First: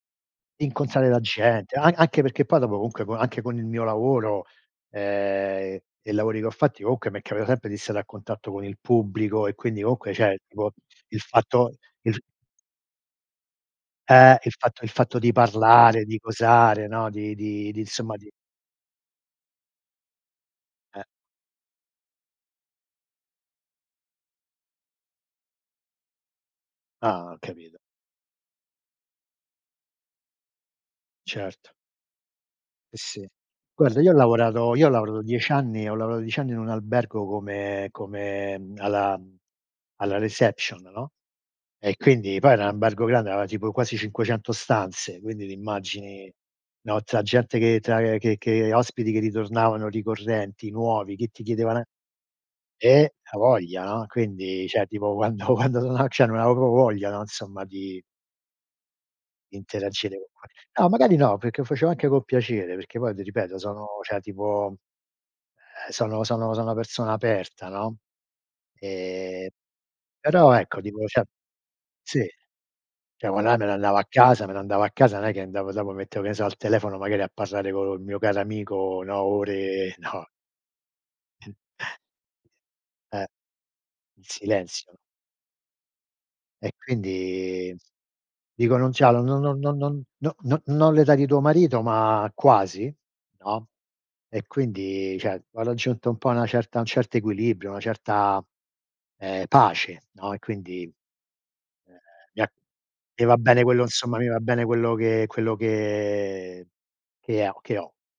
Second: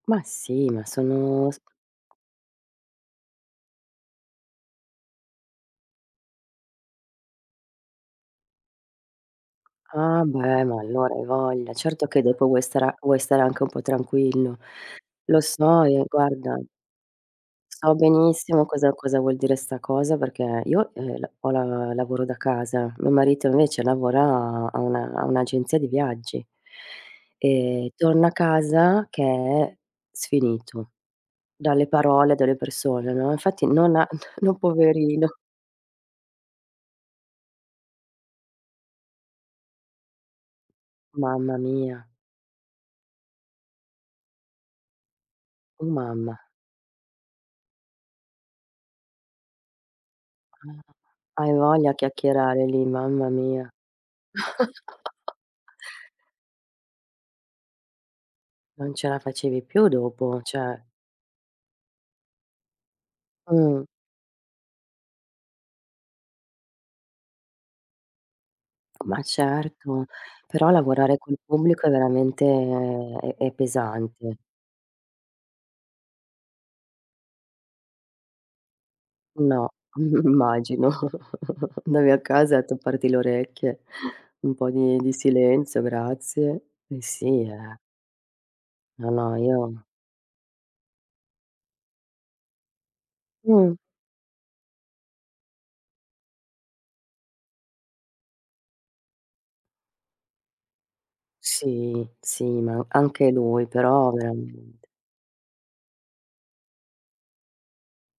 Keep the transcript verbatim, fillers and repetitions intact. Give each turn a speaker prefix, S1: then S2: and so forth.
S1: Ma sì, ma
S2: Incontrare la
S1: sono s
S2: gente. An anche perché poi dopo comunque anche con il mio lavoro, ehm, e i lavori che ho fatti, comunque mi è capitato sempre di stare a contatto con il pubblico e quindi comunque,
S1: Ah
S2: ceh,
S1: beh,
S2: tipo,
S1: ma allora
S2: il
S1: hai
S2: fatto
S1: voglia. Certo
S2: il
S1: che
S2: f
S1: dopo vuoi stare vuoi stare anche un po'
S2: Eh, il
S1: tranquillo.
S2: fatto il fatto di
S1: Lo so e
S2: parlare, di
S1: guarda
S2: cosare, no, di di di
S1: so
S2: insomma di
S1: benissimo cosa cosa vuol dire sta cosa, perché io,
S2: Eh.
S1: eh, la ho la lavoro da casa. Mio marito invece lavora a una un'agenzia di viaggi
S2: Ah, ho capito.
S1: e torna a casa che è sfinito
S2: Certo.
S1: dalle parole, delle
S2: Eh,
S1: persone,
S2: sì.
S1: no, infatti non
S2: Guarda,
S1: ha
S2: io ho
S1: no
S2: lavorato io ho lavorato
S1: poverino.
S2: diec anni ho lavoato diec anni in un albergo come come uhm, alla uhm, alla reception, no,
S1: Mamma
S2: e
S1: mia.
S2: quindi poi era n ambergo grande, aveva tipo quasi cinquecento stanze, quindi ti
S1: Oh
S2: immagini,
S1: mamma.
S2: no, tra gente che tra che che ospiti che ritornavano ricorrenti, nuovi, che ti
S1: Hai
S2: chiedevano,
S1: voglia a chiacchierare lì,
S2: eh eh,
S1: mamma mia.
S2: avoglia, no. Quindi, ceh, tipo quando quando sono cioè, non avevo propo voglia, no, insomma, di
S1: Non ce la facevi più
S2: interagire
S1: dopo,
S2: con. [unintelligible]
S1: ceh
S2: No, magari no, perché lo facevo anche con piacere, perché poi ti ripeto,
S1: Mh.
S2: sono, ceh tipo, eh sono sono sono una persona aperta, no,
S1: Ma
S2: ehm,
S1: certo,
S2: però
S1: però
S2: ecco, tipo,
S1: lavorare
S2: cioè
S1: col pubblico è
S2: sì,
S1: veramente,
S2: cioè,
S1: è
S2: quando
S1: è
S2: è me ne andavo a
S1: pesante.
S2: casa me ne andavo a casa. Non è che andavo dopo, mettevo, che ne so, al telefono magari a parlare col mio caro amico, no,
S1: No,
S2: ore, no
S1: immagino. Andavi a casa a tapparti le
S2: Eh.
S1: orecchie,
S2: In
S1: un po'
S2: silenzio.
S1: di di silenzio, grazie.
S2: E
S1: Eh, sì,
S2: quindi,
S1: eh.
S2: dico: "Non
S1: No,
S2: c'hanno,
S1: no,
S2: non non non
S1: io
S2: non no no no l'età di tuo marito ma quasi", no,
S1: Mh.
S2: e quindi, ceh, ho raggiunto un po' una certa un certo equilibrio, una certa, ehm, pace, no, e quindi, ehm,
S1: Sì,
S2: mi
S1: sì,
S2: ha
S1: ma an
S2: mi
S1: anche
S2: va bene
S1: lui,
S2: quello
S1: però
S2: insomma mi va bene
S1: veramente.
S2: quello che quello che che ho che ho.